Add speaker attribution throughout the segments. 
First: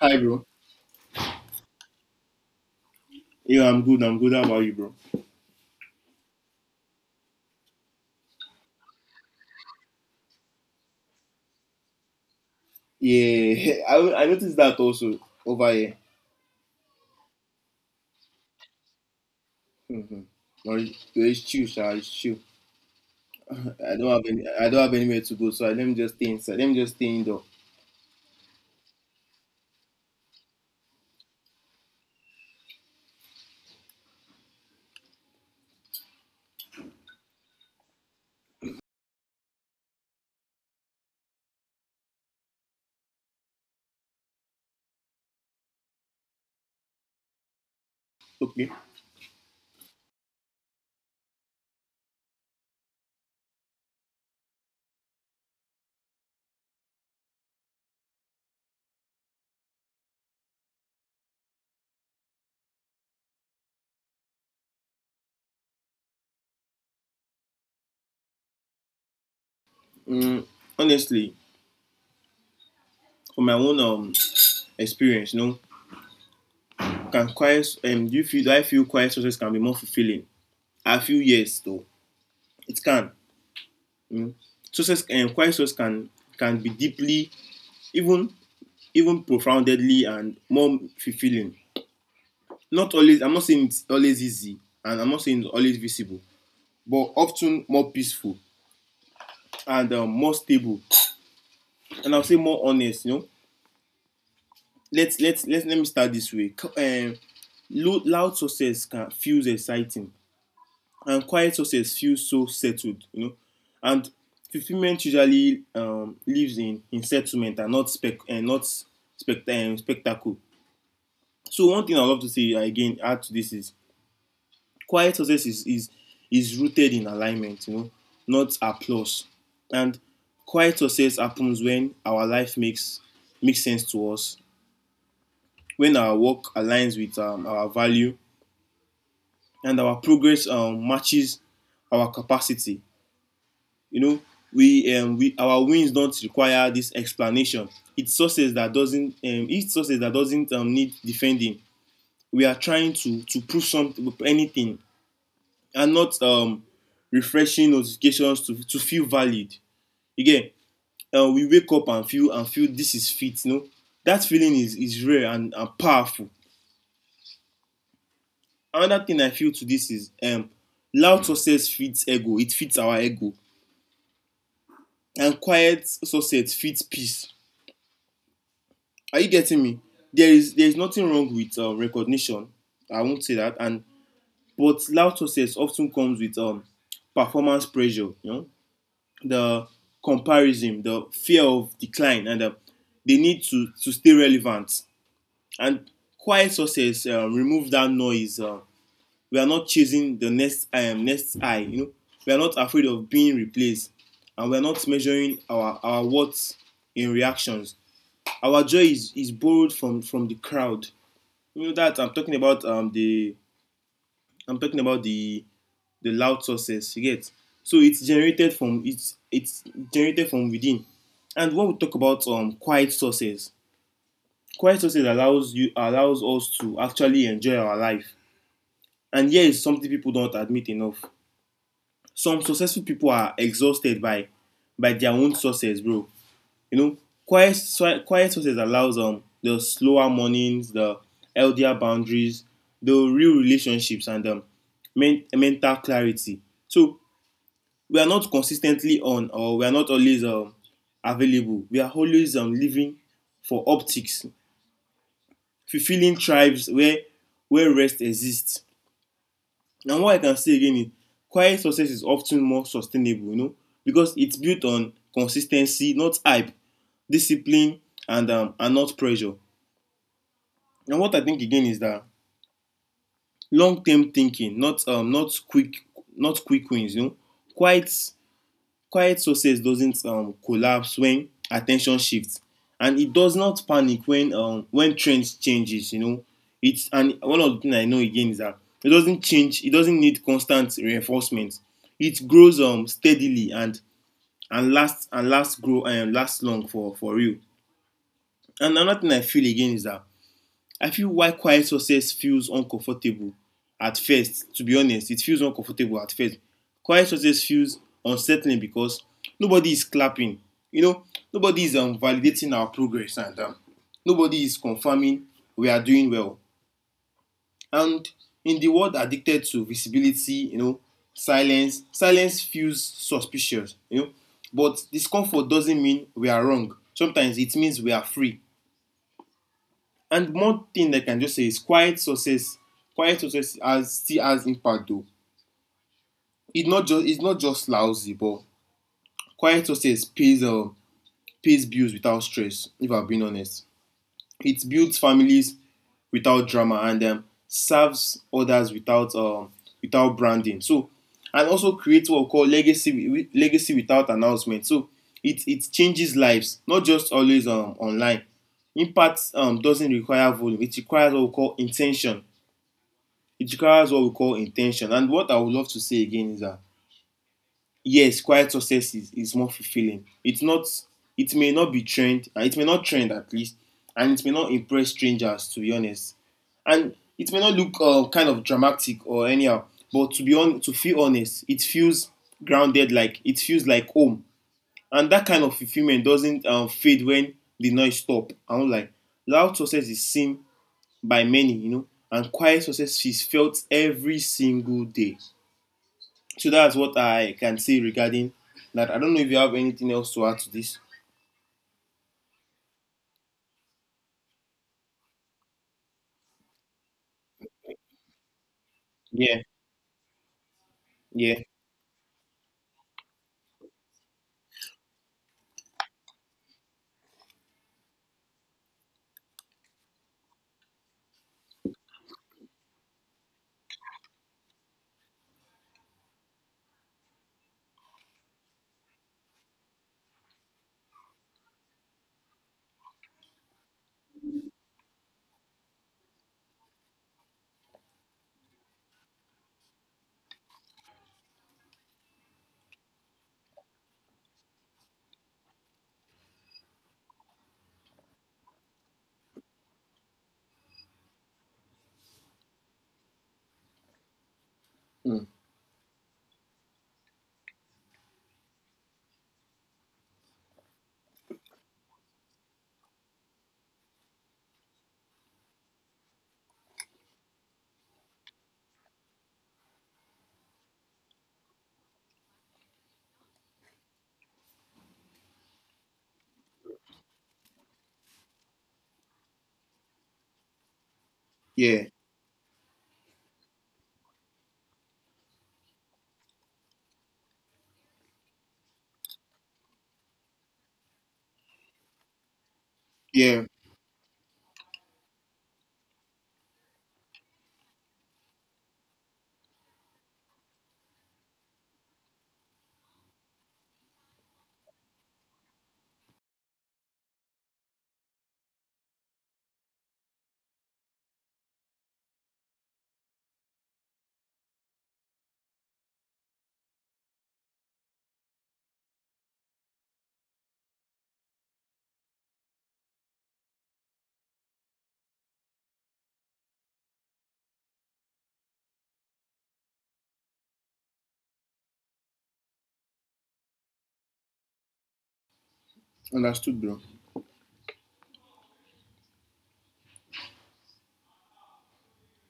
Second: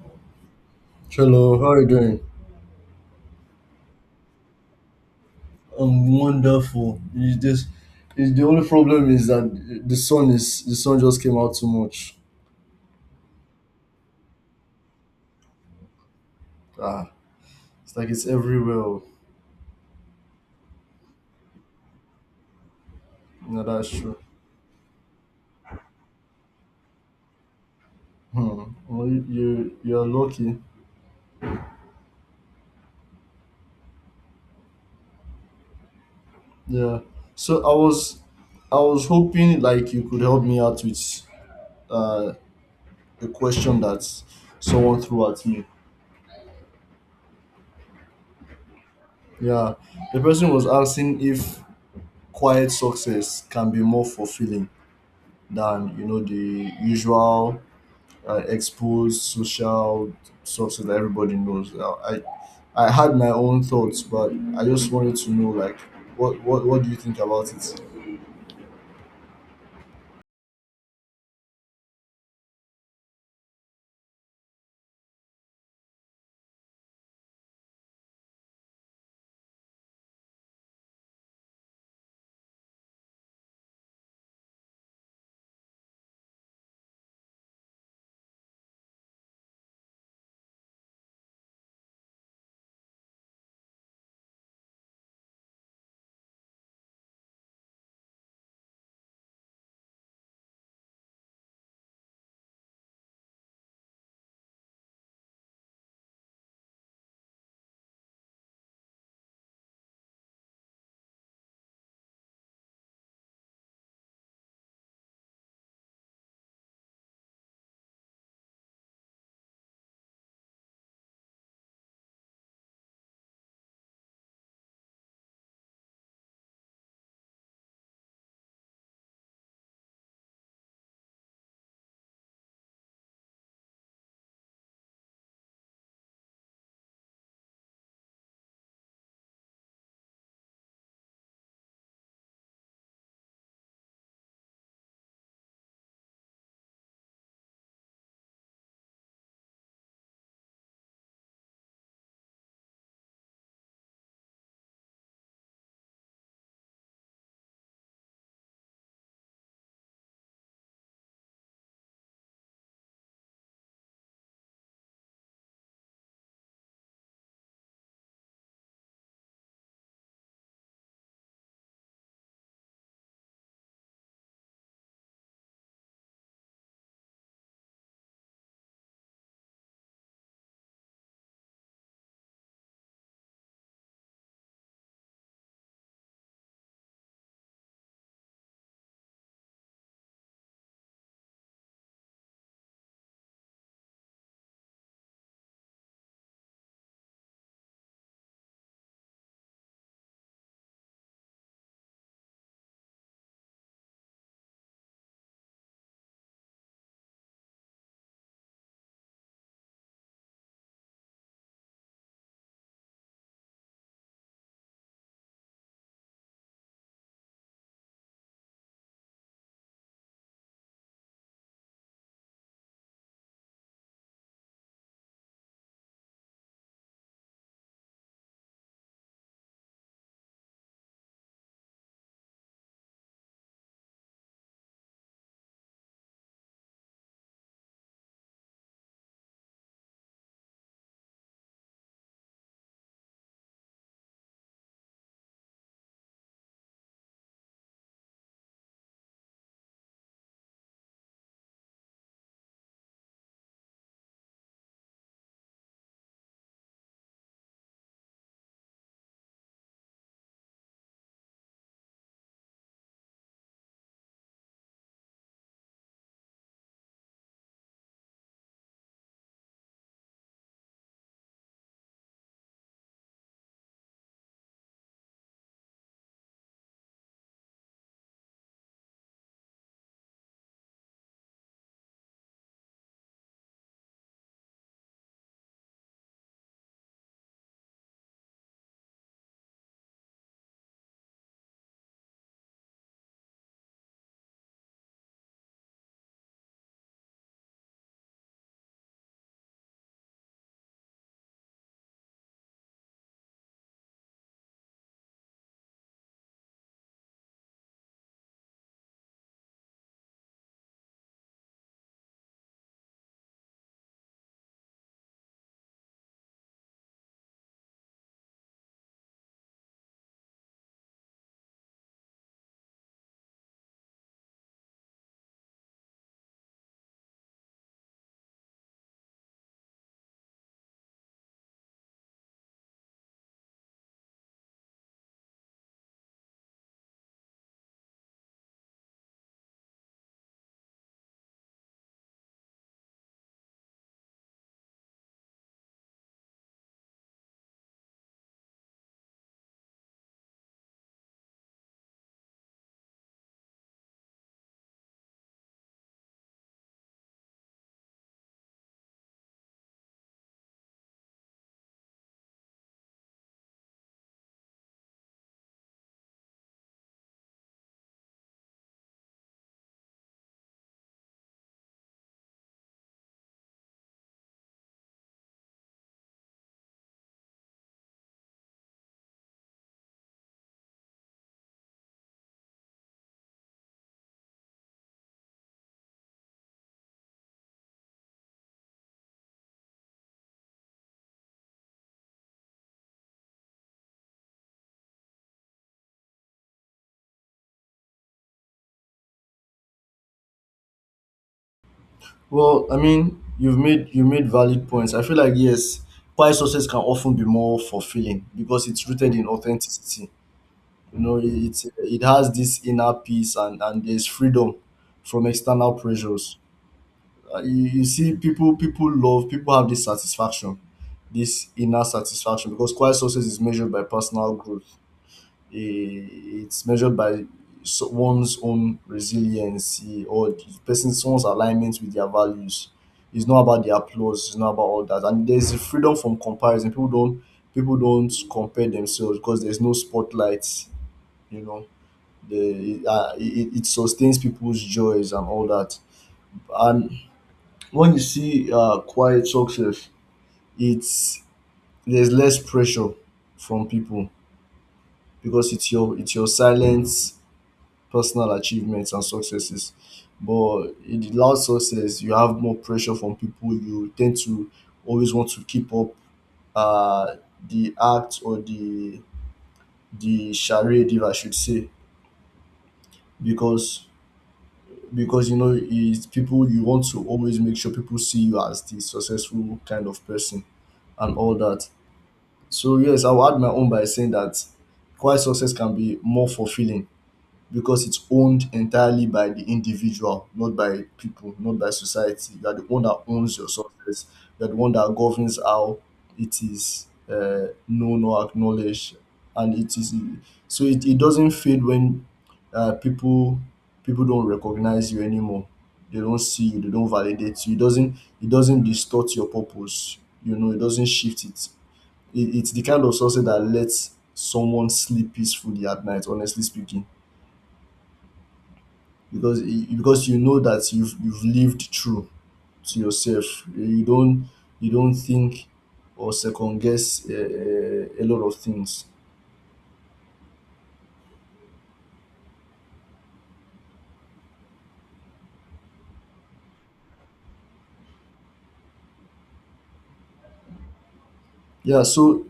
Speaker 1: Hi, bro.
Speaker 2: Hello, how are you doing?
Speaker 1: Yeah, I'm good. I'm good. How about you, bro?
Speaker 2: I'm wonderful. It's the only problem is that the sun just came out too much.
Speaker 1: Yeah, I noticed that also over here.
Speaker 2: Ah, it's like it's everywhere. Oh.
Speaker 1: Mm-hmm. It's chill, sha. It's chill.
Speaker 2: No, that's
Speaker 1: I don't
Speaker 2: true.
Speaker 1: have any. I don't have anywhere to go, so I, let me just stay inside. Let me just stay indoor.
Speaker 2: Hmm. Well, you're lucky. Yeah. So I was I was hoping like you could help me out with uh a question that someone threw at me.
Speaker 1: Okay.
Speaker 2: Yeah. The person was asking if quiet success can be more fulfilling than the usual exposed social sources that everybody knows. Now, I had my own thoughts, but I just wanted to know like what do you think about it?
Speaker 1: Mm, honestly, from my own experience, you know, can quiet do you feel do I feel quiet sources can be more fulfilling? I feel yes, though it can. Mm. Sources, quiet sources can be deeply, even even profoundly and more fulfilling. Not always, I'm not saying it's always easy, and I'm not saying it's always visible, but often more peaceful and, more stable, and I'll say more honest. You know, let me start this way. Loud success can feels exciting, and quiet success feels so settled. You know, and fulfillment usually, lives in settlement and not spectacle. So one thing I love to say again add to this is quiet success is rooted in alignment, you know, not applause. And quiet success happens when our life makes sense to us, when our work aligns with, our value, and our progress, matches our capacity. You know, we our wins don't require this explanation. It's success that doesn't, need defending. We are trying to prove something, anything and not, refreshing notifications to feel valid. Again, we wake up and feel this is fit. You know, that feeling is rare and powerful. Another thing I feel to this is, loud success feeds ego. It feeds our ego, and quiet success feeds peace. Are you getting me? There is nothing wrong with, recognition. I won't say that. And But loud success often comes with, performance pressure. You know, the comparison, the fear of decline, and, they need to stay relevant. And quiet success, remove that noise. We are not chasing the next I. You know, we are not afraid of being replaced, and we are not measuring our worth in reactions. Our joy is borrowed from the crowd. You know that I'm talking about the I'm talking about the loud sources you get so it's generated from within. And when we talk about quiet sources, allows us to actually enjoy our life. And here is something people don't admit enough: some successful people are exhausted by their own sources, bro. You know, quiet quiet sources allows the slower mornings, the healthier boundaries, the real relationships, and mental clarity. So we are not consistently on, or we are not always, available. We are always, living for optics, fulfilling tribes where rest exists. And what I can say again is quiet success is often more sustainable, you know, because it's built on consistency, not hype, discipline, and, not pressure. And what I think again is that long-term thinking, not, not quick wins, you know, quite quiet success doesn't, collapse when attention shifts, and it does not panic when, when trend changes. You know, it's and one of the things I know again is that it doesn't change. It doesn't need constant reinforcement. It grows, steadily and lasts grow and lasts long for real. And another thing I feel again is that I feel why quiet success feels uncomfortable at first. To be honest, it feels uncomfortable at first. Quiet success feels unsettling because nobody is clapping. You know, nobody is, validating our progress, and, nobody is confirming we are doing well. And in the world addicted to visibility, you know, silence feels suspicious, you know. But discomfort doesn't mean we are wrong. Sometimes it means we are free. And one thing I can just say is quiet success has still has impact though. It's not just lousy, but quiet success pays, pays bills without stress. If I'm being honest, it builds families without drama, and, serves others without, without branding. So, and also creates what we call legacy without announcement. So it changes lives, not just always, online. Impact, doesn't require volume; it requires what we call intention. It requires what we call intention. And what I would love to say again is that yes, quiet is more fulfilling. It may not be trend, it may not trend at least, and it may not impress strangers, to be honest. And it may not look, kind of dramatic or anyhow, but to be on to feel honest, it feels grounded, like it feels like home. And that kind of fulfillment doesn't, fade when the noise stop. I'm like loud success is seen by many, you know, and quiet success is felt every single day. So that's what I can say regarding that. I don't know if you have anything else to add to this.
Speaker 2: Well, I mean, you made valid points. I feel like yes, pie sources can often be more fulfilling because it's rooted in
Speaker 1: Yeah,
Speaker 2: authenticity. You know,
Speaker 1: yeah,
Speaker 2: it has this inner peace, and there's freedom from external pressures. You see people have this satisfaction, this inner satisfaction, because quiet success is measured by personal growth. Eh, it's measured by one's own resiliency, or the person someone's alignment with their values. It's not about the applause, it's not about all that. And there's a freedom from comparison. People don't compare themselves because there's no spotlight, you know. It it sustains people's joys and all that. And when you see quiet success, it's there's less pressure from people
Speaker 1: mm,
Speaker 2: because it's your silent personal achievements and successes. But in the loud success, you have more pressure from people. You tend to always want to keep up uh, the act, or the charade, if I should say, because you know it's people, you want to always make sure people see you as the successful kind of person and all that.
Speaker 1: yeah,
Speaker 2: So yes, I will add my own by saying that quiet success can be more fulfilling because it's owned entirely by the individual, not by people, not by society. You are the one that owns
Speaker 1: yeah.
Speaker 2: your success. You are the one that governs how it is known or acknowledged, and it is so it doesn't fade when people, people don't recognize you anymore. They don't see you. They don't validate you. It doesn't distort your purpose. You know, it doesn't shift it it it's the kind of success that lets someone sleep peacefully at night, honestly speaking, because you know that you've lived true to yourself. you don't you don't think or second guess a lot of things.
Speaker 1: Understood, bro.
Speaker 2: Yeah, so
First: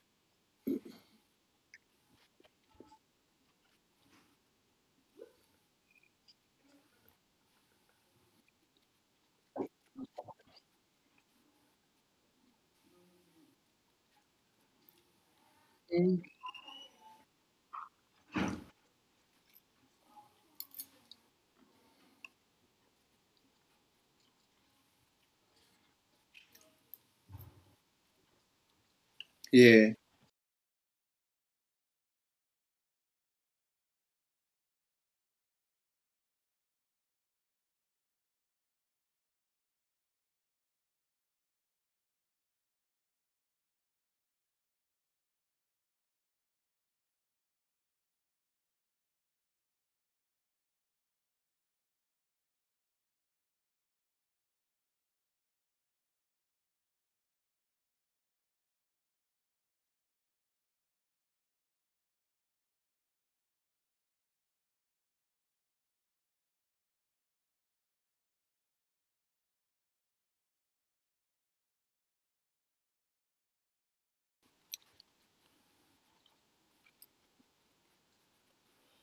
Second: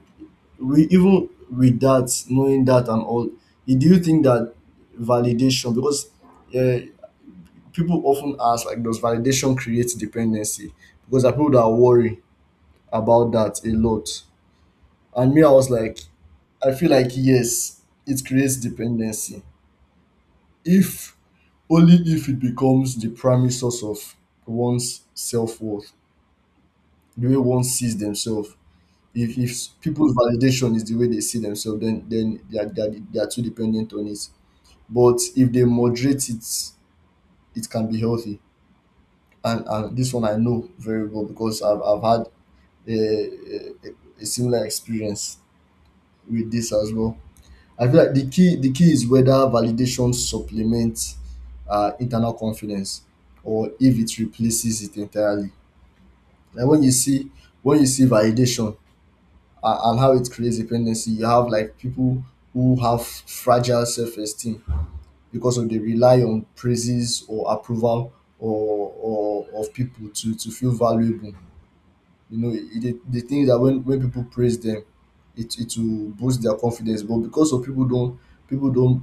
Speaker 2: we, even with that, knowing that and all, eh, do you think that validation, because uh, people often ask like, does validation create dependency, because there are people that worry about that a lot. And me, I was like, I feel like yes, it creates dependency. If, only if it becomes the primary source of one's self worth, the way one sees themselves. If
Speaker 1: Yeah,
Speaker 2: people's validation is the way they see themselves, then they are, they are too dependent on it. But if they moderate it, it can be healthy. And this one I know very well because I've had a similar experience with this as well. I feel like the key is whether validation supplements internal confidence or if it replaces it entirely. Like when you see validation, and how it creates dependency, you have like people who have fragile self esteem because of they rely on praises or approval, or of people to feel valuable. You know, e dey, the thing is that when people praise them, it will boost their confidence. But because of people don't, people don't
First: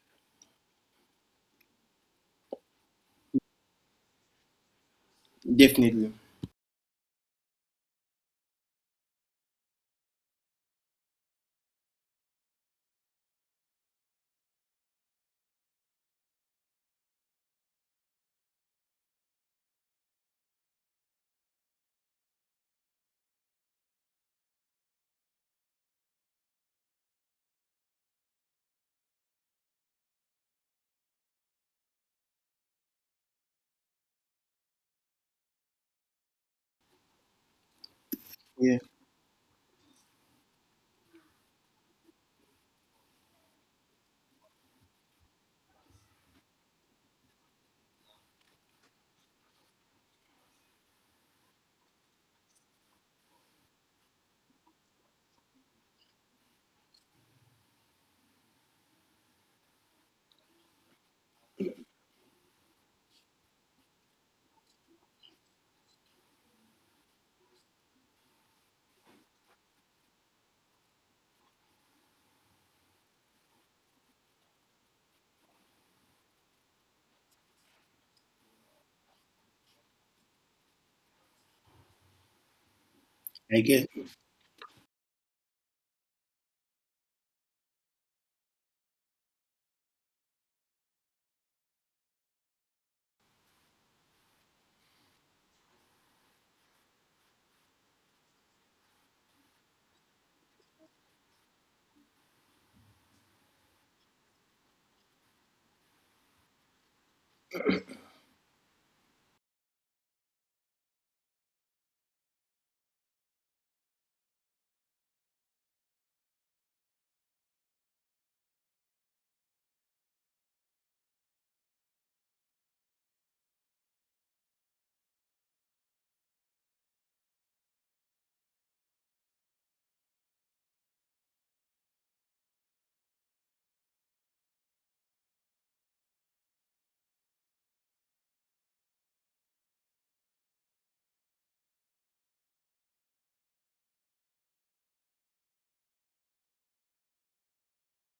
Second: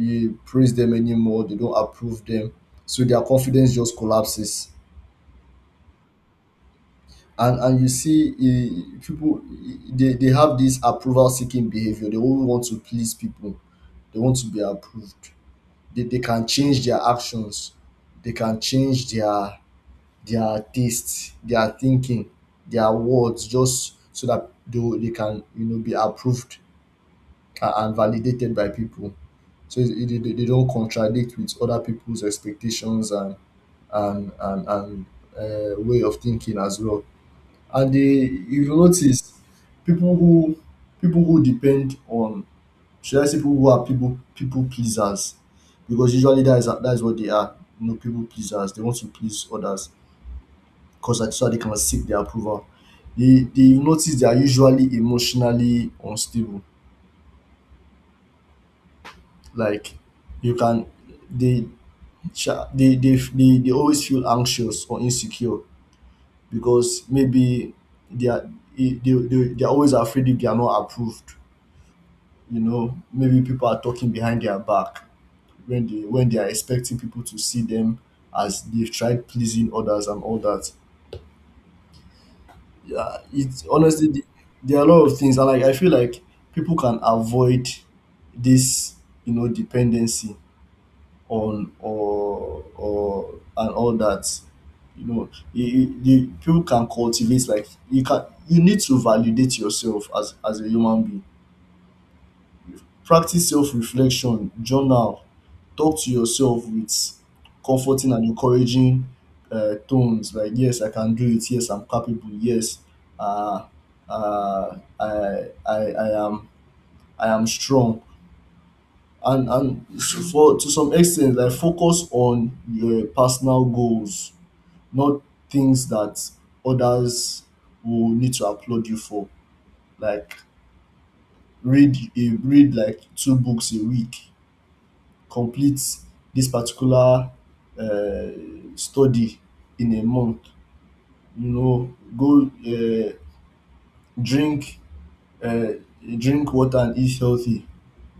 Speaker 2: eh, praise them anymore, they don't approve them, so their confidence just collapses.
Speaker 1: definitely.
Speaker 2: And you see, eh, people, eh, they have this approval seeking behavior. They only want to please people. They want to be approved. They can change their actions. They can change their tastes, their thinking, their words, just so that they can, you know, be approved and validated by people. So they don't contradict with other people's expectations and and way of thinking as well. And you
Speaker 1: Yeah,
Speaker 2: will notice people who, depend on, should I say, people who are people pleasers, because usually that is what they are. You know, people pleasers. They want to please others because that's so they can seek their approval. They, you notice they are usually emotionally unstable. Like you can they sha- they always feel anxious or insecure because maybe they are they, they are always afraid if they are not approved. You know, maybe people are talking behind their back when they are expecting people to see them as they've tried pleasing others and all that. Yeah,
Speaker 1: I
Speaker 2: it's
Speaker 1: get.
Speaker 2: honestly there are a lot of things. I like, I feel like people can avoid this, you know, dependency on, or and all that. You know, you- people can cultivate, like you can. You need to validate yourself as a human being. Practice self-reflection, journal, talk to yourself with comforting and encouraging tones, like, yes I can do it, yes I'm capable, yes, uh, I am, I am strong. And for, to some extent, like focus on your personal goals, not things that others will need to applaud you for. Like read, a read like two books a week, complete this particular uh, study in a month. You know, go drink uh, drink water and eat healthy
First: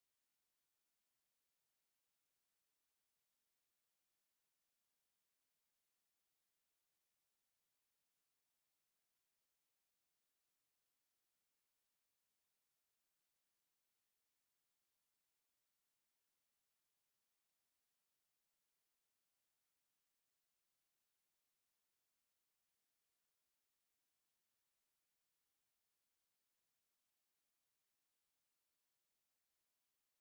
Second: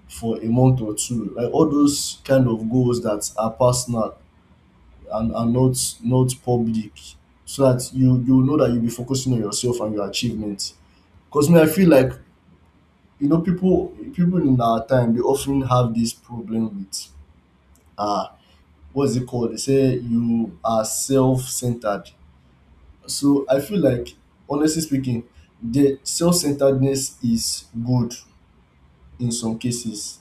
Speaker 2: for a month or two. Like all those kind of goals that are personal and are not, not public, so that you know that you'll be focusing on yourself and your achievements. Because me, I feel like, you know, people in our time they often have this problem with. Uh, what's it called? They say you are self-centered. So I feel like, honestly speaking, the self-centeredness is good in some cases,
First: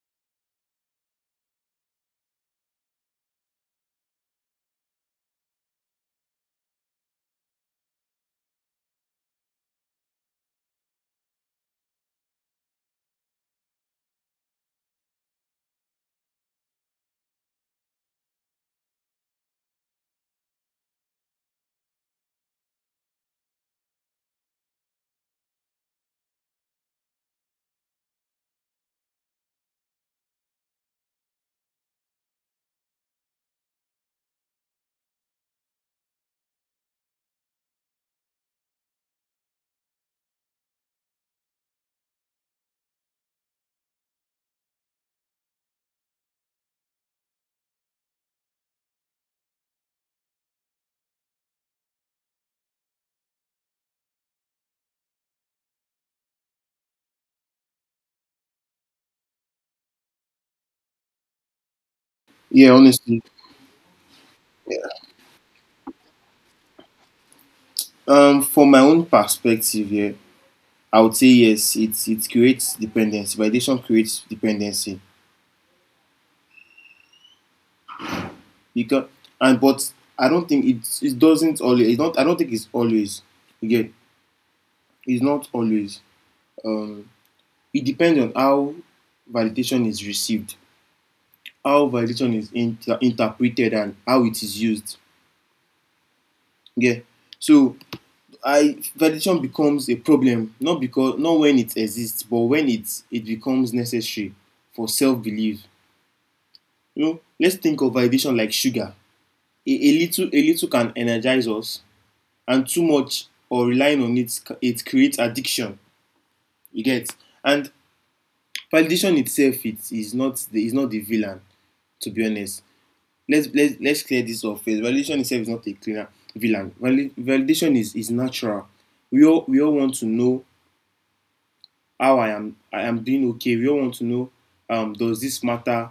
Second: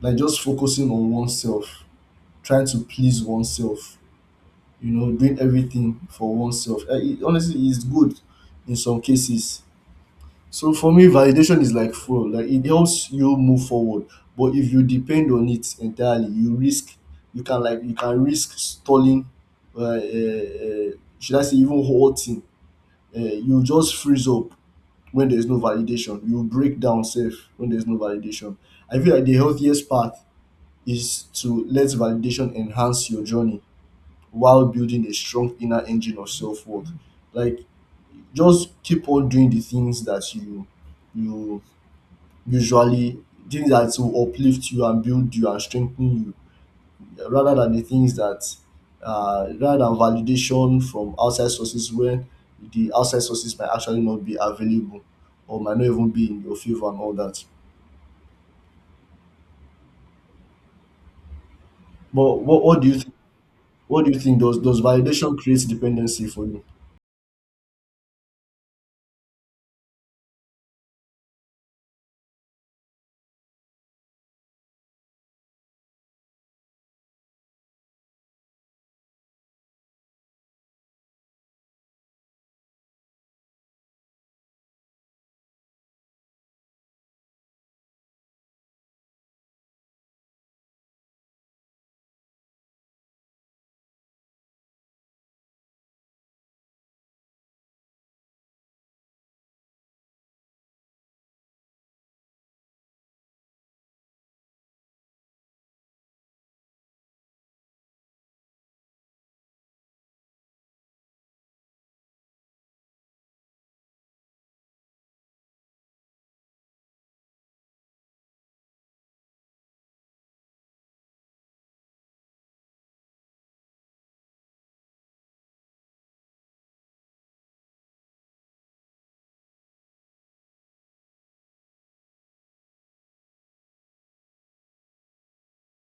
Speaker 2: like just focusing on oneself, trying to please oneself, you know, doing everything for oneself. Eh, it, honestly, it's good in some cases. So for me, validation is like fuel. Like it helps you move forward. But if you depend on it entirely, you risk, you can risk stalling. Uh, uh, uh, should I say even halting? You just freeze up when there is no validation. You break down safe when there is no validation. I feel like the healthiest path is to let validation enhance your journey while building a strong inner engine of self worth. Like just keep on doing the things that you usually, things that will uplift you and build you and strengthen you, yeah, rather than the things that, rather than validation from outside sources where the outside sources might actually not be available or might not even be in your favor and all that. But
Speaker 1: Yeah,
Speaker 2: what do you think?
Speaker 1: honestly.
Speaker 2: What do you think? Does validation create dependency for you?
Speaker 1: From my own perspective, yeah, I would say yes. It creates dependency. Validation creates dependency because and but I don't think it it doesn't always. It not. I don't think it's always. Again, it's not always. um, it depends on how validation is received, how validation is interpreted, and how it is used. Yeah. So I validation becomes a problem not when it exists, but when it becomes necessary for self belief. You know, let's think of validation like sugar. A little can energize us, and too much or relying on it creates addiction. You get. And validation itself it is not the villain, to be honest. Let's clear this off first. Validation itself is not a cleaner villain. Validation is natural. We all want to know how I am doing okay. We all want to know, does this matter?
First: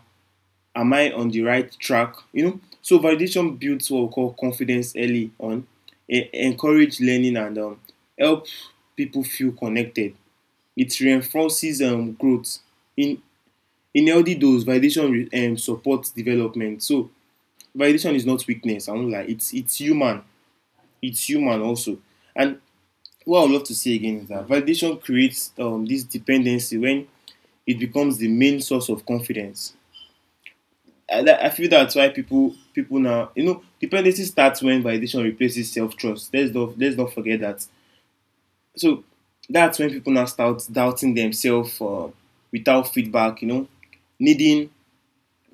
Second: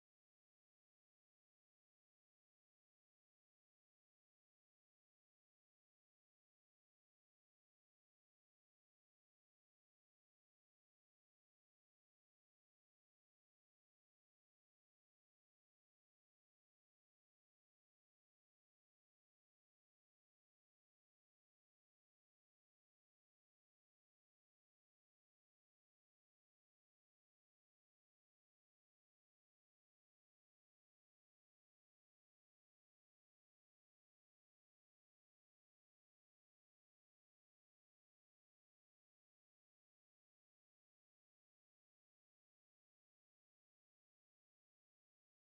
Speaker 1: Am I on the right track? You know. So validation builds what we call confidence early on, encourage learning and, help people feel connected. It reinforces, growth. In in healthy dose, validation supports development. So validation is not weakness. I won't lie. It's human. It's human also. And what I would love to say again is that validation creates, this dependency when it becomes the main source of confidence. I feel that's why people now, you know, dependency starts when validation replaces self trust. Let's not forget that. So that's when people now start doubting themselves, without feedback. You know, needing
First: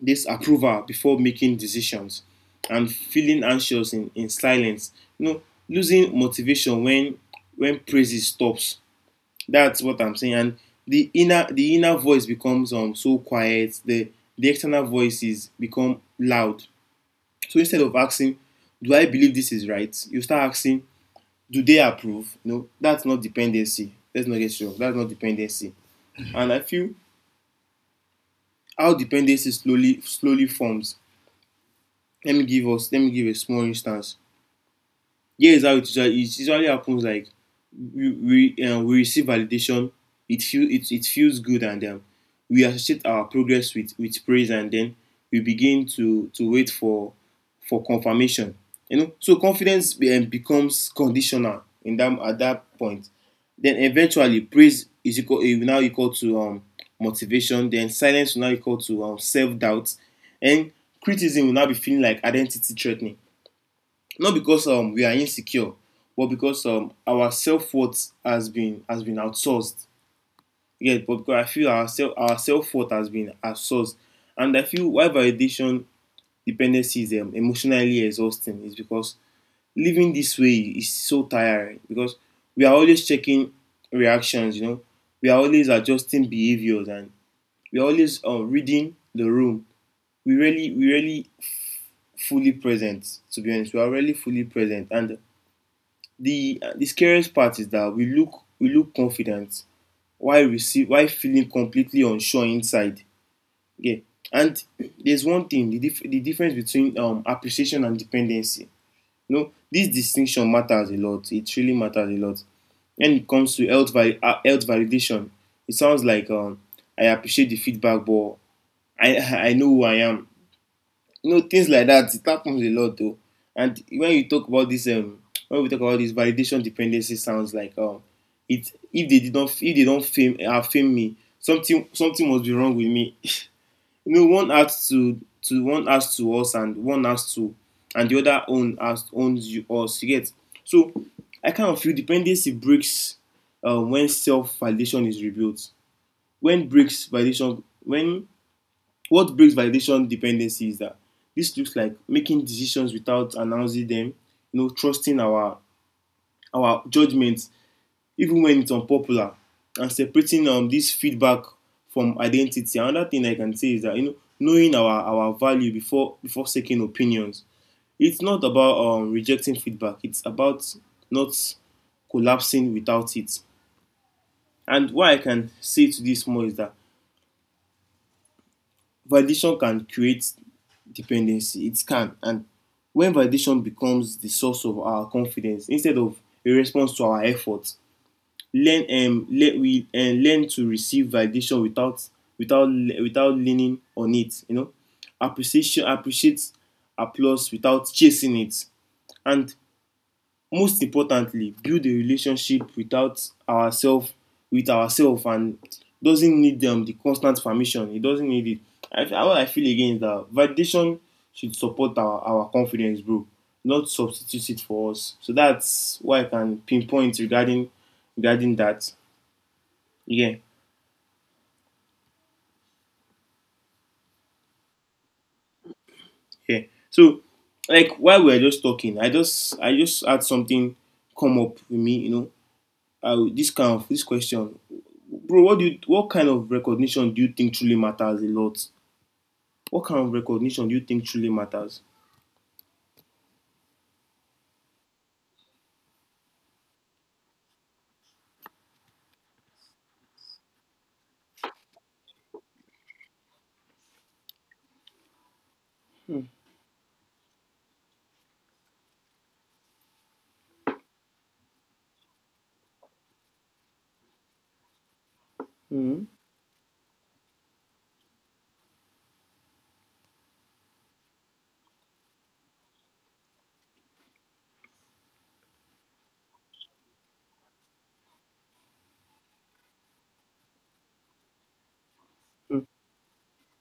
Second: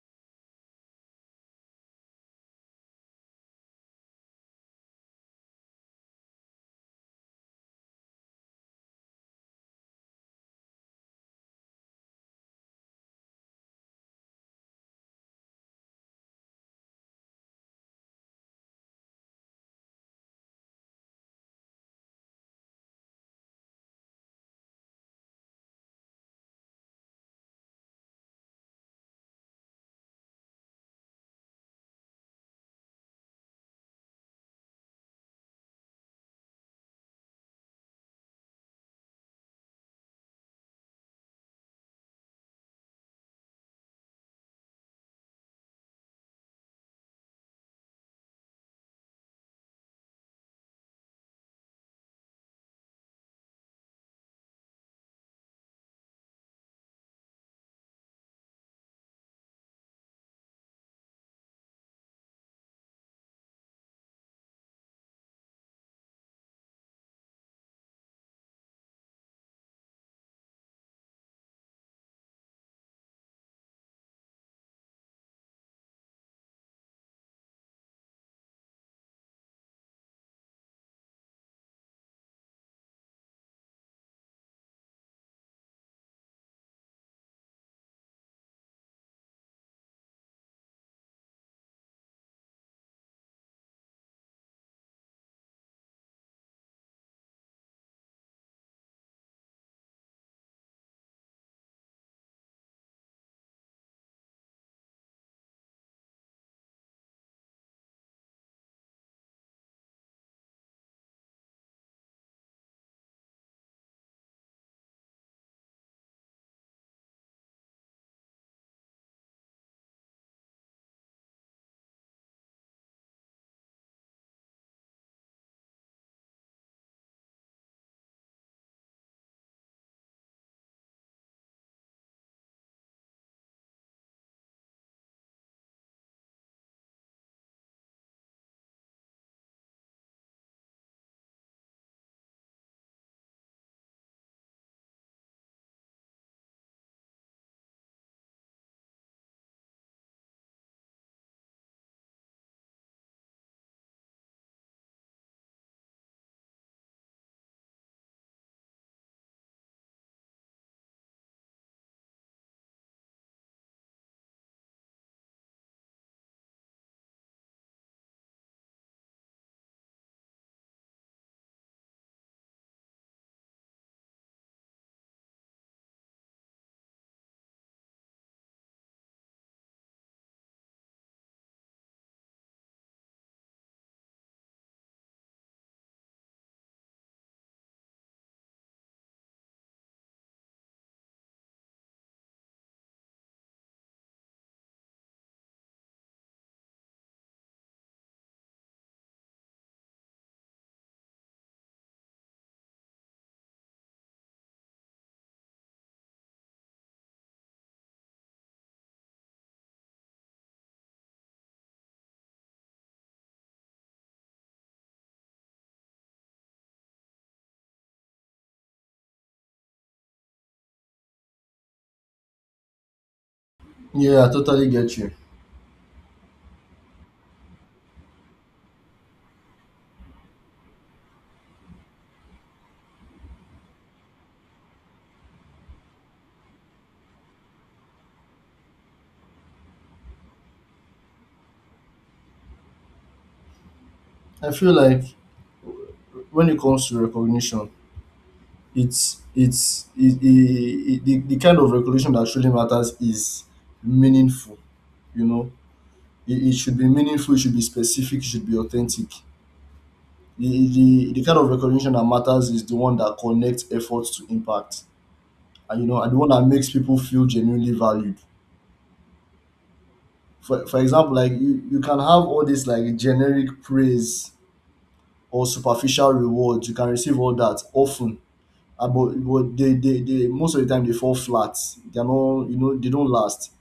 Speaker 1: this approval before making decisions and feeling anxious in silence. You know, losing motivation when praises stops. That's what I'm saying. And the inner voice becomes, so quiet. The external voices become loud. So instead of asking, "Do I believe this is right?" you start asking, "Do they approve?" You know, that's not dependency. Let's not get wrong. That's not dependency. And I feel how dependency slowly forms. Let me give us. Let me give a small instance. Yeah, is how it usually happens. Like we we receive validation, it feels good, and, we associate our progress with praise, and then we begin to wait for confirmation. You know, so confidence becomes conditional in that at that point. Then eventually, praise is equal, eh, now equal to, motivation. Then silence will now equal to, self doubt, and criticism will now be feeling like identity threatening, not because, we are insecure, but because, our self worth has been outsourced. Yeah, but because I feel our self worth has been outsourced. And I feel why validation dependency is, emotionally exhausting is because living this way is so tiring, because we are always checking reactions. You know, we are always adjusting behaviors, and we are always, reading the room. We really fully present. To be honest, we are really fully present, and the scariest part is that we look confident while receive while feeling completely unsure inside. Okay. And there's one thing, the difference between, appreciation and dependency. You know, this distinction matters a lot. It really matters a lot. When it comes to health, health validation, it sounds like I appreciate the feedback, but I, I know who I am, you know, things like that. It happens a lot though. And when you talk about this when we talk about this validation dependency, sounds like it if they did not if they don't fame have fame me, something must be wrong with me. You know, one has to us and one has to, and the other own has owns you us, you get. So I kind of feel dependency breaks when self validation is rebuilt. When breaks validation when What breaks validation dependency is that this looks like making decisions without announcing them, you know, trusting our judgments even when it's unpopular, and separating this feedback from identity. Another thing I can say is that, you know, knowing our value before seeking opinions. It's not about rejecting feedback. It's about not collapsing without it. And what I can say to this more is that validation can create dependency. It can. And when validation becomes the source of our confidence instead of a response to our efforts, we learn to receive validation without without leaning on it. You know, appreciation appreciates applause without chasing it. And most importantly, build a relationship without ourselves with ourselves, and doesn't need the constant permission. It doesn't need it. What I feel again is that validation should support our confidence, bro, not substitute it for us. So that's why I can pinpoint regarding that. Yeah,
Speaker 2: Yeah, I totally get you.
Speaker 1: yeah. So, like, while we were just talking, I just had something come up with me, you know, this kind of this question, bro. What kind of recognition do you think truly matters a lot? What kind of recognition do you think truly matters?
Speaker 2: I feel like when it comes to recognition, it, the kind of recognition that truly matters is meaningful, you know. It should be meaningful, it should be specific, it should be authentic. The kind of recognition that matters is the one that connects efforts to impact, and, you know,
Speaker 1: Mm-hmm.
Speaker 2: and the one that makes people feel genuinely valued. For example, like you can have all this like generic praise or superficial rewards. You can receive all that often, but they most of the time they fall flat. They're not, you know, they don't last.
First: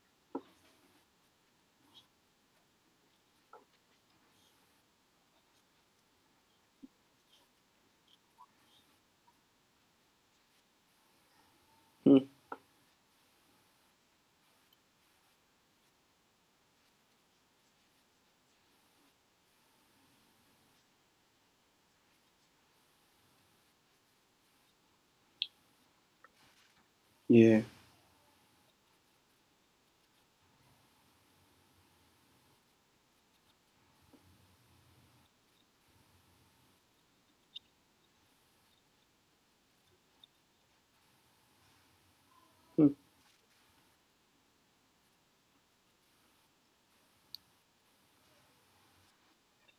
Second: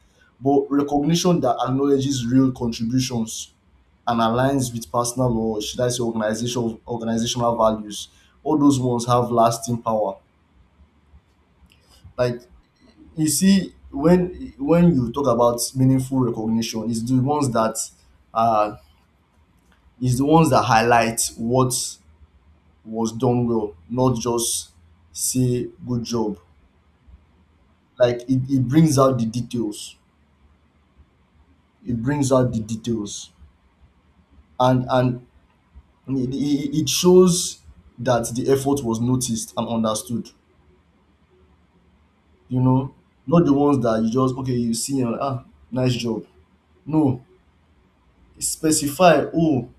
Speaker 2: But recognition that acknowledges real contributions and aligns with personal, or should I say, organizational, organizational values, all those ones have lasting power.
Speaker 1: Mm-hmm.
Speaker 2: Like you see, when you talk about meaningful recognition, it's the ones that uh it's the ones that highlight what was done well, not just say good job.
Speaker 1: Yeah.
Speaker 2: Like it brings out the details. It brings out the details. And it it shows that the effort was noticed and understood, you know, not the ones that you just, okay you see and, ah, nice job, no, specify. Oh,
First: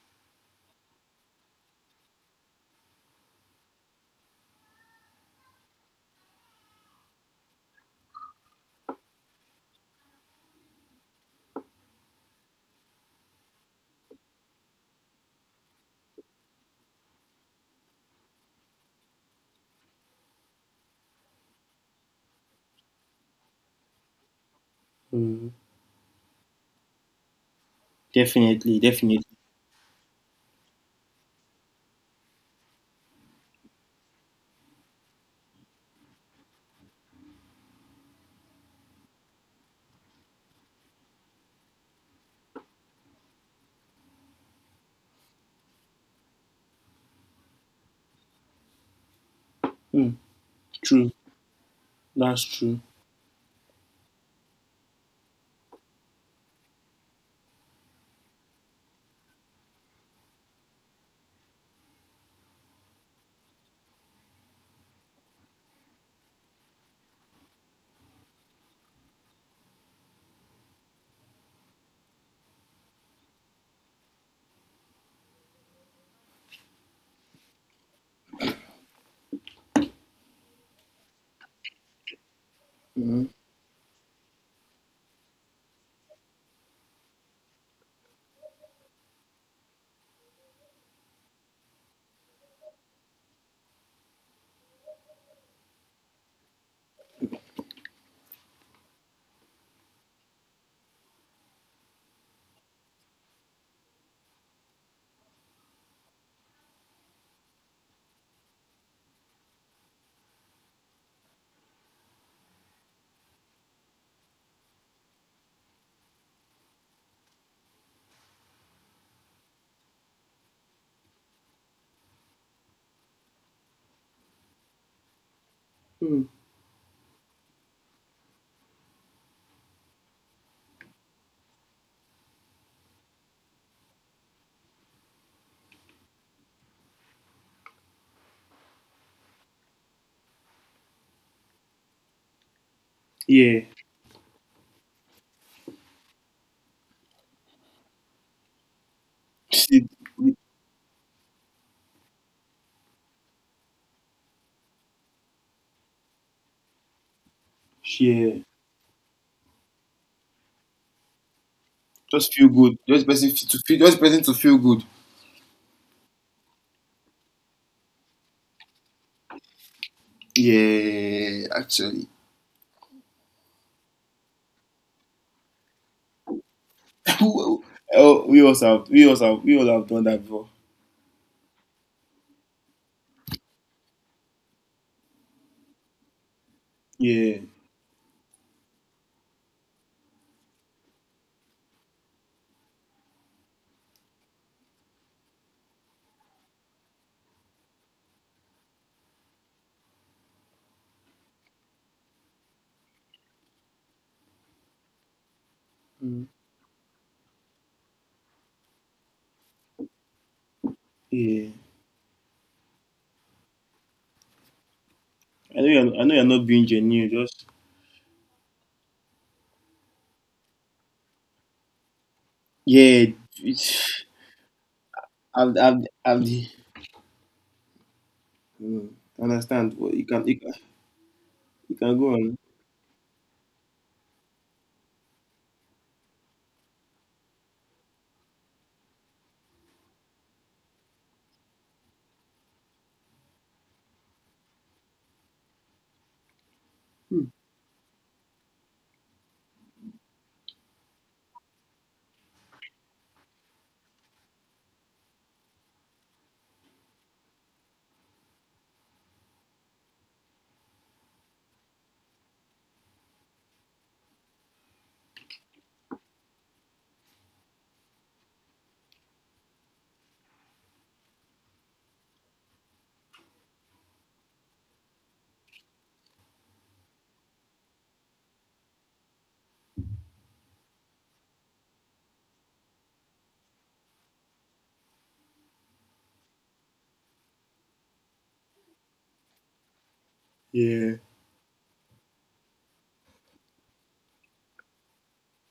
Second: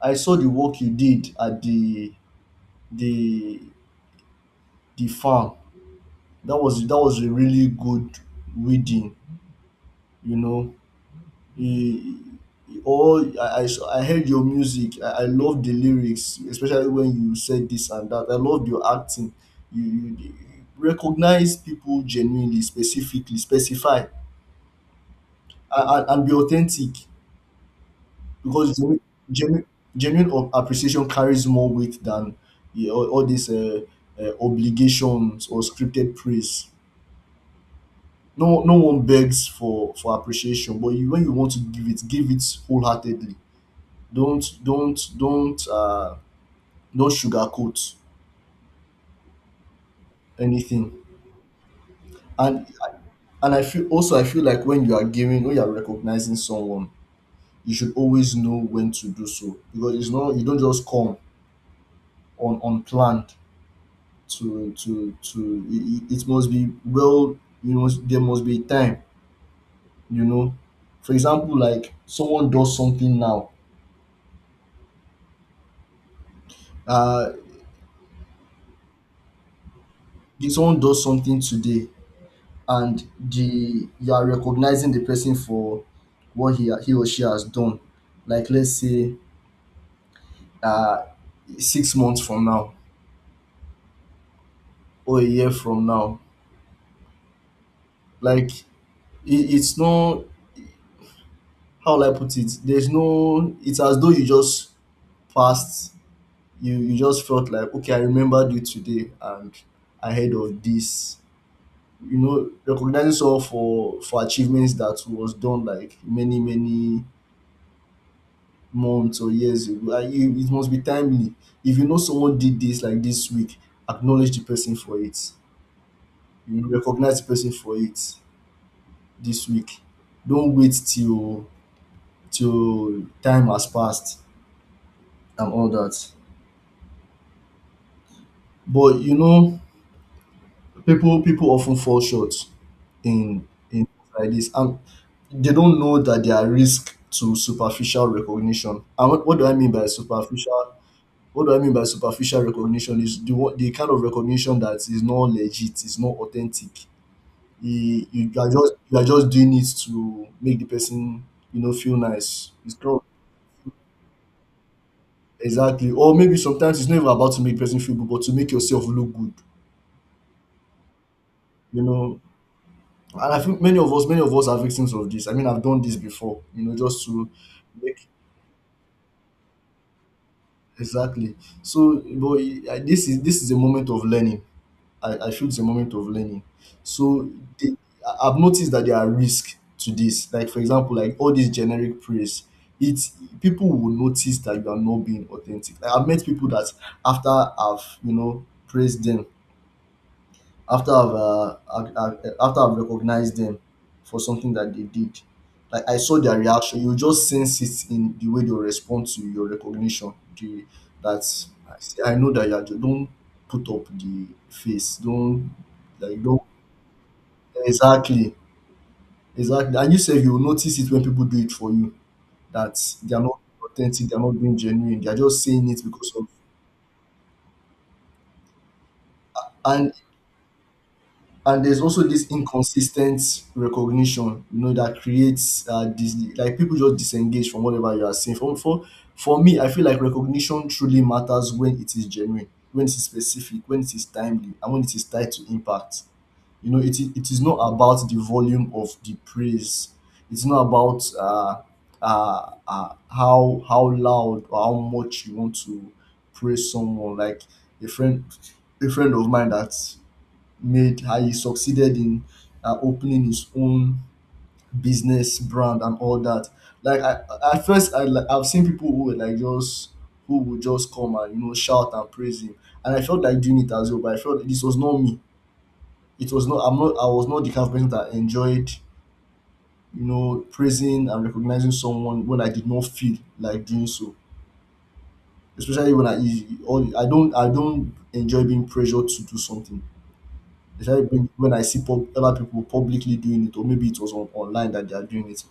Speaker 2: I saw the work you did at the the farm, that was a really good reading, you know, e, or I, I heard your music, I love the lyrics especially when you said this and that. I love your acting. You recognize people genuinely, specifically, specify
Speaker 1: Mm-hmm.
Speaker 2: and be authentic. Because
Speaker 1: Definitely, definitely.
Speaker 2: genuine, genuine of appreciation carries more weight than, yeah, all these obligations or scripted praise. No, no one begs for appreciation, but you, when you want to give it wholeheartedly. Don't don't sugarcoat
Speaker 1: Mm.
Speaker 2: anything.
Speaker 1: True, that's
Speaker 2: And
Speaker 1: true.
Speaker 2: and I feel also, I feel like when you are giving, when you are recognizing someone, you should always know when to do so, because it's not, you don't just come on unplanned to it. It must be well, you must, there must be time, you know. For example, like someone does something now, uh if someone does something today and
Speaker 1: Mm-hmm.
Speaker 2: the you are recognizing the person for what he or she has done, like let's say, uh 6 months from now or a year from now, like it, it's not, how will I put it, there's no, it's as though you just passed, you just felt like okay, I remembered you today, and I heard of this, you know, recognizing someone for achievements that was done like many many months or years ago, and it must be timely. If you know someone did this like this week, acknowledge the person for it,
Speaker 1: Mm.
Speaker 2: you know, recognize the person for it this week. Don't wait till till time has passed and all that. But you know, people often fall short
Speaker 1: Yeah,
Speaker 2: in like this, and they don't know that they are risk to superficial recognition. And what do I mean by superficial what do I mean by superficial recognition is the one, the kind of recognition that is not legit, is not authentic. You
Speaker 1: yeah.
Speaker 2: are just, you are just doing it to make the person, you know, feel
Speaker 1: Just feel
Speaker 2: nice. It's
Speaker 1: good.
Speaker 2: not.
Speaker 1: Just person to feel good.
Speaker 2: Exactly. Or maybe sometimes it's not even about to make the person feel good, but to make yourself look good,
Speaker 1: Yeah,
Speaker 2: you
Speaker 1: actually.
Speaker 2: know. And I think many of us are victims of this. I mean, I've done this before, you know, just to.
Speaker 1: Who- Oh, we also have, we all have done that before.
Speaker 2: Exactly. So, this is, this is a moment of learning. I feel it's a moment of learning. So,
Speaker 1: Yeah,
Speaker 2: the, I've noticed that there are risks to this. Like, for example, like all these generic praise, it's, people will notice that you are not being authentic. Like, I've met people that after I've, you know, praised them, after I've, I after I've recognized them for something that they did. Like, I saw
Speaker 1: mm,
Speaker 2: their reaction. You just sense it in the way they respond to your recognition. The, that
Speaker 1: yeah.
Speaker 2: I say, I know that you are, don't put up the face. Don't,
Speaker 1: I know
Speaker 2: like,
Speaker 1: you're
Speaker 2: don't,
Speaker 1: not being genuine. Just
Speaker 2: exactly, exactly. And you say, you will notice it when people do it for you, that
Speaker 1: yeah,
Speaker 2: they are not
Speaker 1: it's,
Speaker 2: authentic. They are not being genuine. They are just
Speaker 1: I've,
Speaker 2: saying it
Speaker 1: I've,
Speaker 2: because
Speaker 1: I've
Speaker 2: of.
Speaker 1: mm, understand.
Speaker 2: and
Speaker 1: But
Speaker 2: and
Speaker 1: you
Speaker 2: there's
Speaker 1: can
Speaker 2: also
Speaker 1: go
Speaker 2: this
Speaker 1: on.
Speaker 2: inconsistent recognition, you know, that creates this, like people just disengage from whatever you are saying for, for me. I feel like recognition truly matters when it is genuine, when it is specific, when it is timely, and when it is tied to impact. You know, it is not about the volume of the praise. It's not about how loud or how much you want to praise someone. Like a friend, a friend of mine that made, how he succeeded in, opening his own business brand and all that. Like at first I've seen people who were like just, who would just come and, you know, shout and praise him. And I felt like doing it as well, but I felt this was not me. It was not, I'm not, I was not the kind of person that enjoyed, you know, praising and recognizing someone when I did not feel like doing so, especially when I, all, I don't enjoy being pressured to do something,
Speaker 1: Yeah.
Speaker 2: especially when I see pub, other people publicly doing it, or maybe it was on, online that they are doing it.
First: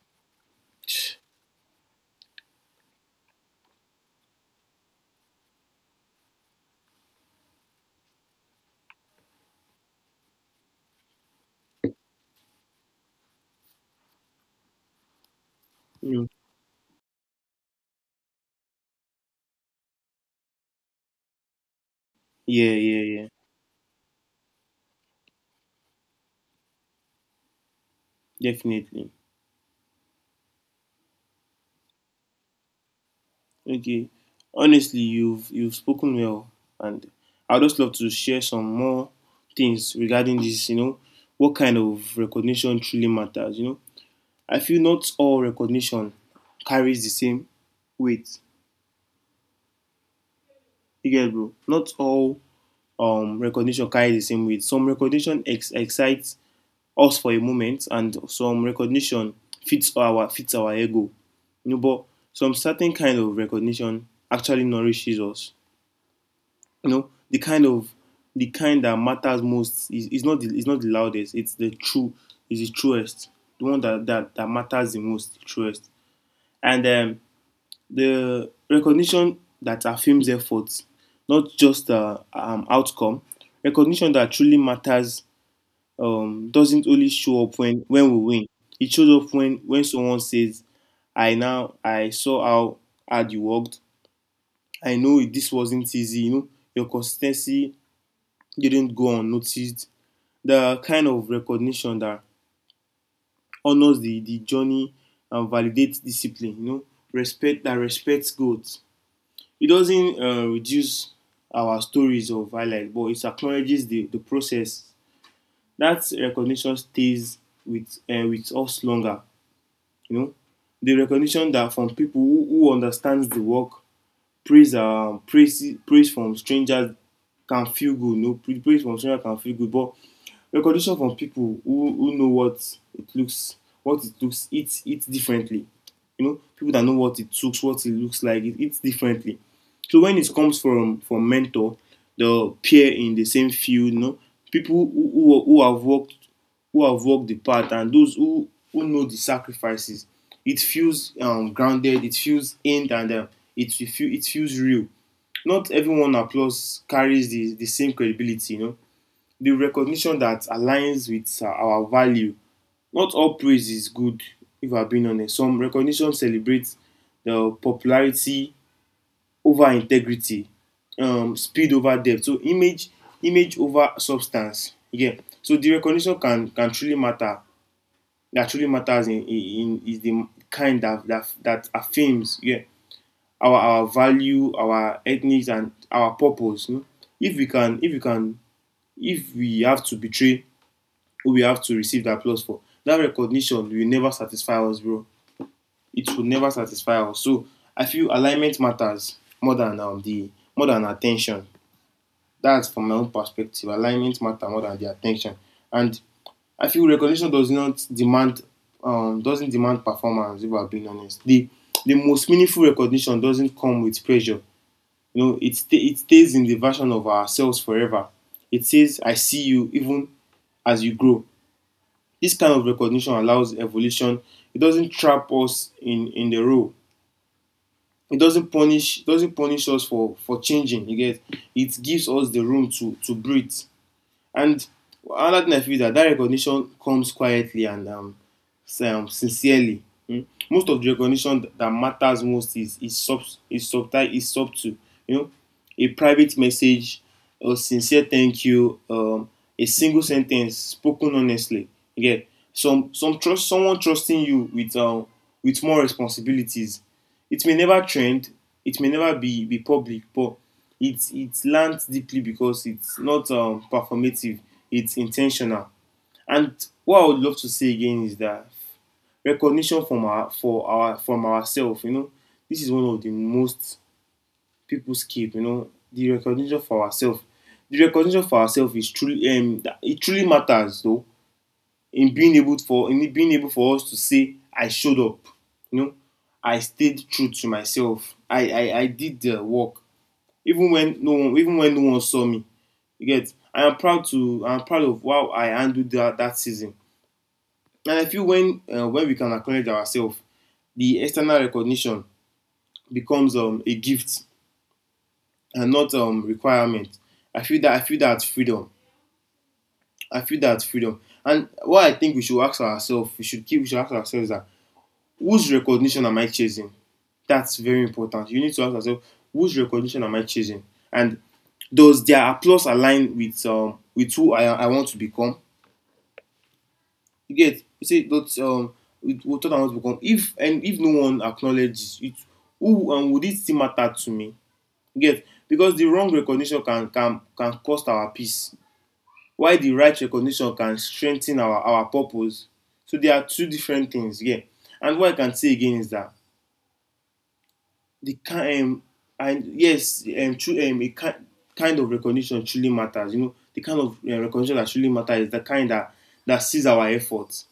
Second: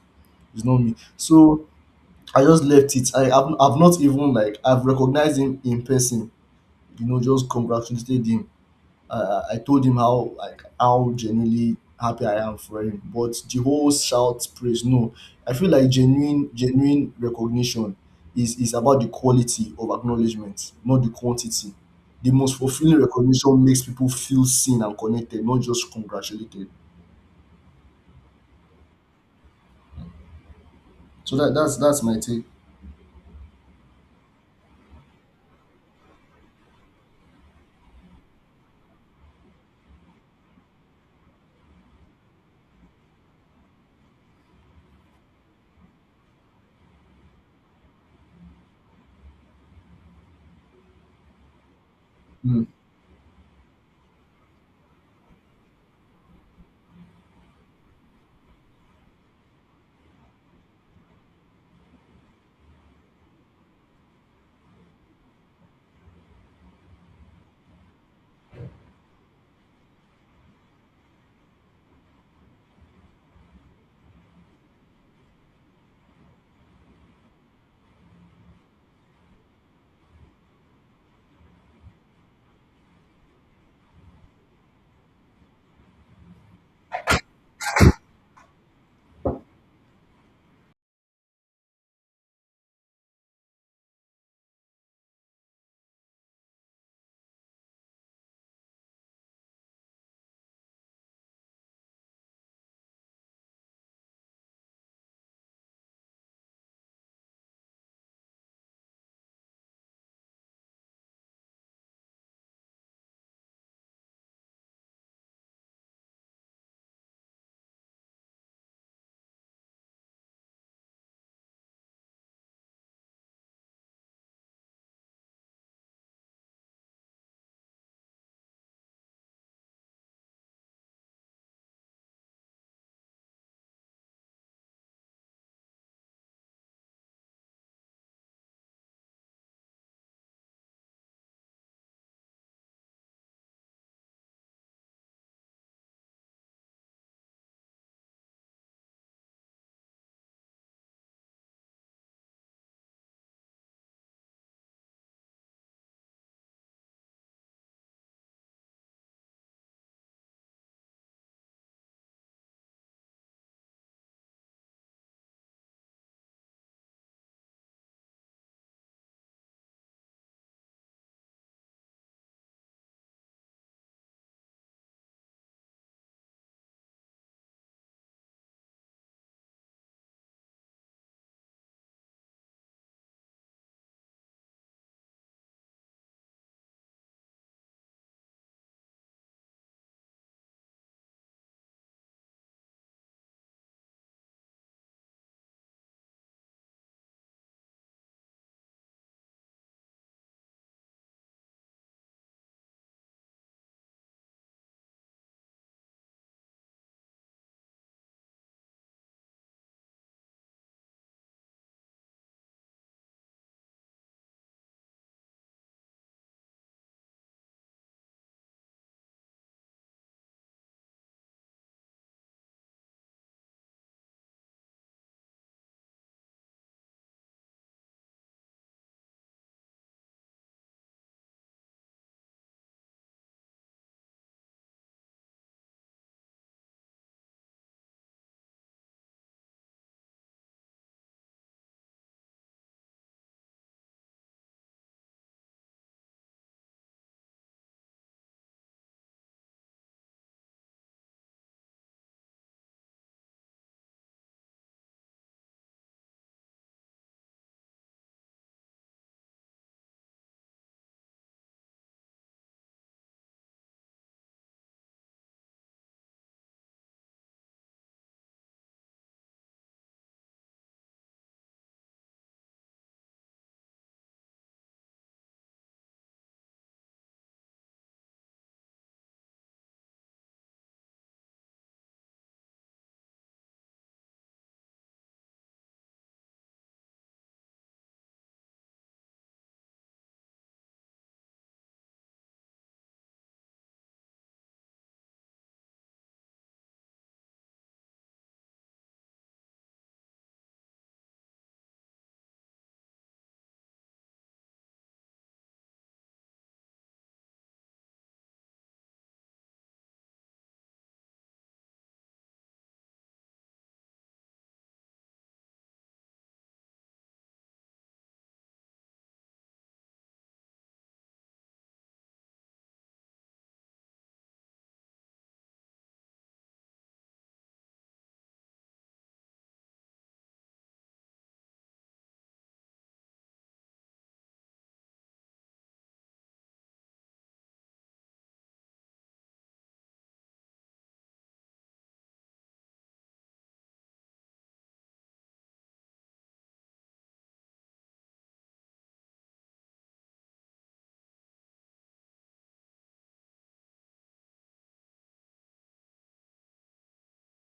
Speaker 2: It's not me. So I just left it. I've not even, like, I've recognized him in person. You know, just congratulated him, I told him how, like how genuinely happy I am for him, but the whole shout praise. No, I feel like
Speaker 1: Mm.
Speaker 2: genuine recognition is about the quality of acknowledgement, not the quantity. The most fulfilling
Speaker 1: Yeah,
Speaker 2: recognition makes people feel seen and connected, not just congratulated.
Speaker 1: Definitely.
Speaker 2: So that's that's my take.
Speaker 1: Okay. Honestly, you've spoken well, and I'd just love to share some more things regarding this. You know, what kind of recognition truly matters. You know, I feel not all recognition carries the same weight. You get it, bro. Not all
Speaker 2: Mm.
Speaker 1: recognition carries the same weight. Some recognition excites us for a moment, and some recognition fits our ego. You know, but some certain kind of recognition actually nourishes us. You know, the kind that matters most is, is not the loudest. It's the true is the truest, the one that matters the most, the truest. And the recognition that affirms efforts, not just outcome. Recognition that truly matters doesn't only show up when we win. It shows up when someone says, I saw how hard you worked. This wasn't easy. You know your consistency didn't go unnoticed." The kind of recognition that honors the journey and validates discipline. You know, respects goals. It doesn't reduce our stories of highlight, but it acknowledges the process. That recognition stays with us longer. You know, the recognition that from people who understands the work, praise from strangers can feel good. You no know? Praise from strangers can feel good, but recognition from people who know it looks what it looks, it differently. You know, people that know what it looks like, it's differently. So when it comes from mentor, the peer in the same field, you know, people who have worked, who have walked the path, and those who know the sacrifices, it feels grounded, it feels aimed and it feels real. Not everyone applause carries the same credibility, you know, the recognition that aligns with our value. Not all praise is good, if I have been honest. Some recognition celebrates the popularity over integrity, speed over depth. So image, image over substance. Again, so the recognition can truly matter. That truly matters in is the kind that, that affirms, yeah, our value, our ethnic and our purpose. You know? If we can, if we have to betray, we have to receive the applause for. That recognition will never satisfy us, bro. It will never satisfy us. So I feel alignment matters more than the more than attention. That's from my own perspective. Alignment matters more than the attention. And I feel recognition doesn't demand performance. If I'm being honest, the most meaningful recognition doesn't come with pressure. You know, it stays in the version of ourselves forever. It says, "I see you even as you grow." This kind of recognition allows evolution. It doesn't trap us in the role. It doesn't punish. Doesn't punish us for changing. You get. It gives us the room to breathe. And another thing I feel is that that recognition comes quietly and sincerely. Mm. Most of the recognition that matters most is sub is subtle, is subtle. You know, a private message, a sincere thank you, a single sentence spoken honestly. Yeah, some trust, someone trusting you with more responsibilities. It may never trend, it may never be, be public, but it lands deeply because it's not performative, it's intentional. And what I would love to say again is that recognition from our for our from ourselves, you know, this is one of the most people skip, you know, the recognition for ourselves. The recognition for ourselves is truly it truly matters though, in being able for us to say, I showed up. You know, I stayed true to myself. I did the work even when no one, even when no one saw me. You get. I am proud of how I handled that season. And I feel when we can acknowledge ourselves, the external recognition becomes a gift and not requirement. I feel that freedom. I feel that freedom. And what I think we should ask ourselves, we should ask ourselves that, whose recognition am I chasing? That's very important. You need to ask yourself, whose recognition am I chasing? And does their applause align with who I want to become? You get, you see, that's with what I want to become. If no one acknowledges it, who and would it still matter to me? You get, because the wrong recognition can cost our peace. Why the right recognition can strengthen our purpose. So there are two different things. Yeah. And what I can say again is that the kind and yes true a ki- kind of recognition truly matters. You know, the kind of recognition that truly matters is the kind that that sees our efforts,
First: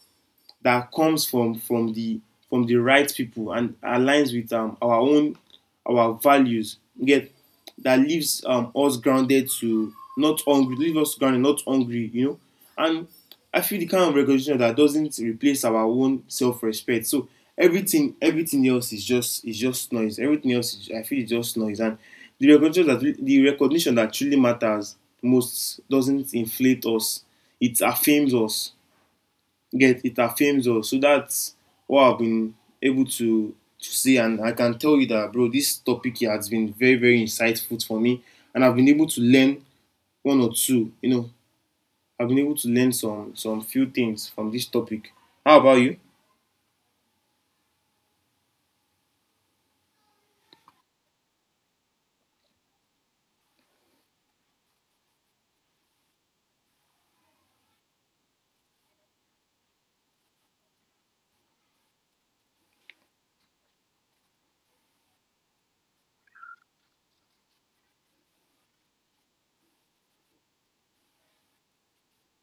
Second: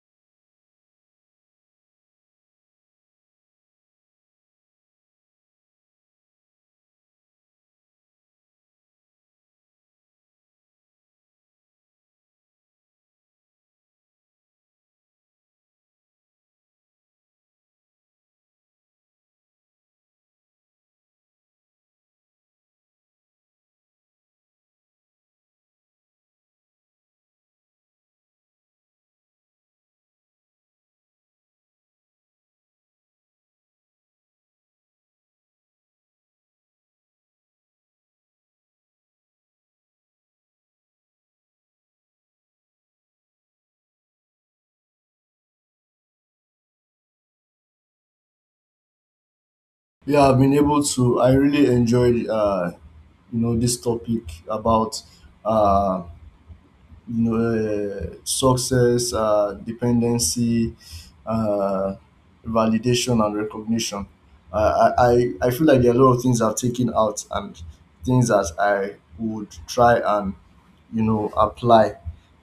Speaker 1: that comes from from the right people and aligns with our values. Get, that leaves us grounded, to not hungry, leave us grounded, not hungry. You know, and I feel the kind of recognition that doesn't replace our own self-respect. So everything else is just noise. Everything else is, I feel, is just noise. And the recognition that truly matters most doesn't inflate us. It affirms us, get, it affirms us. So that's what I've been able to see, and I can tell you that, bro, this topic here has been very insightful for me, and I've been able to learn one or two. You know, I've been able to learn some few things from this topic. How about you?
Speaker 2: Yeah, I've been able to. I really enjoyed, you know, this topic about. Uh. You know, success, dependency, uh, validation, and recognition. Uh, I, I I feel like there are a lot of things I've taken out, and things that I would try and, you know, apply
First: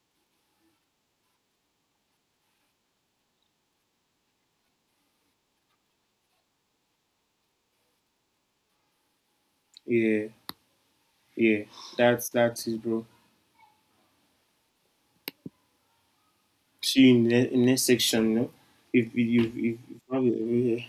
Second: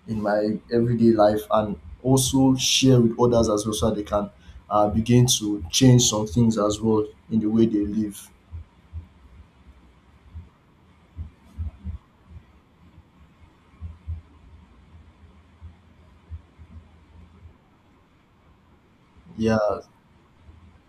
Speaker 2: in my everyday life and also share with others as well, so that they can, begin to change some things as well in the way they live.
Speaker 1: Yeah, yeah. That's it, bro. See you in the next section. You know, if you
Speaker 2: Yeah.
Speaker 1: if yeah.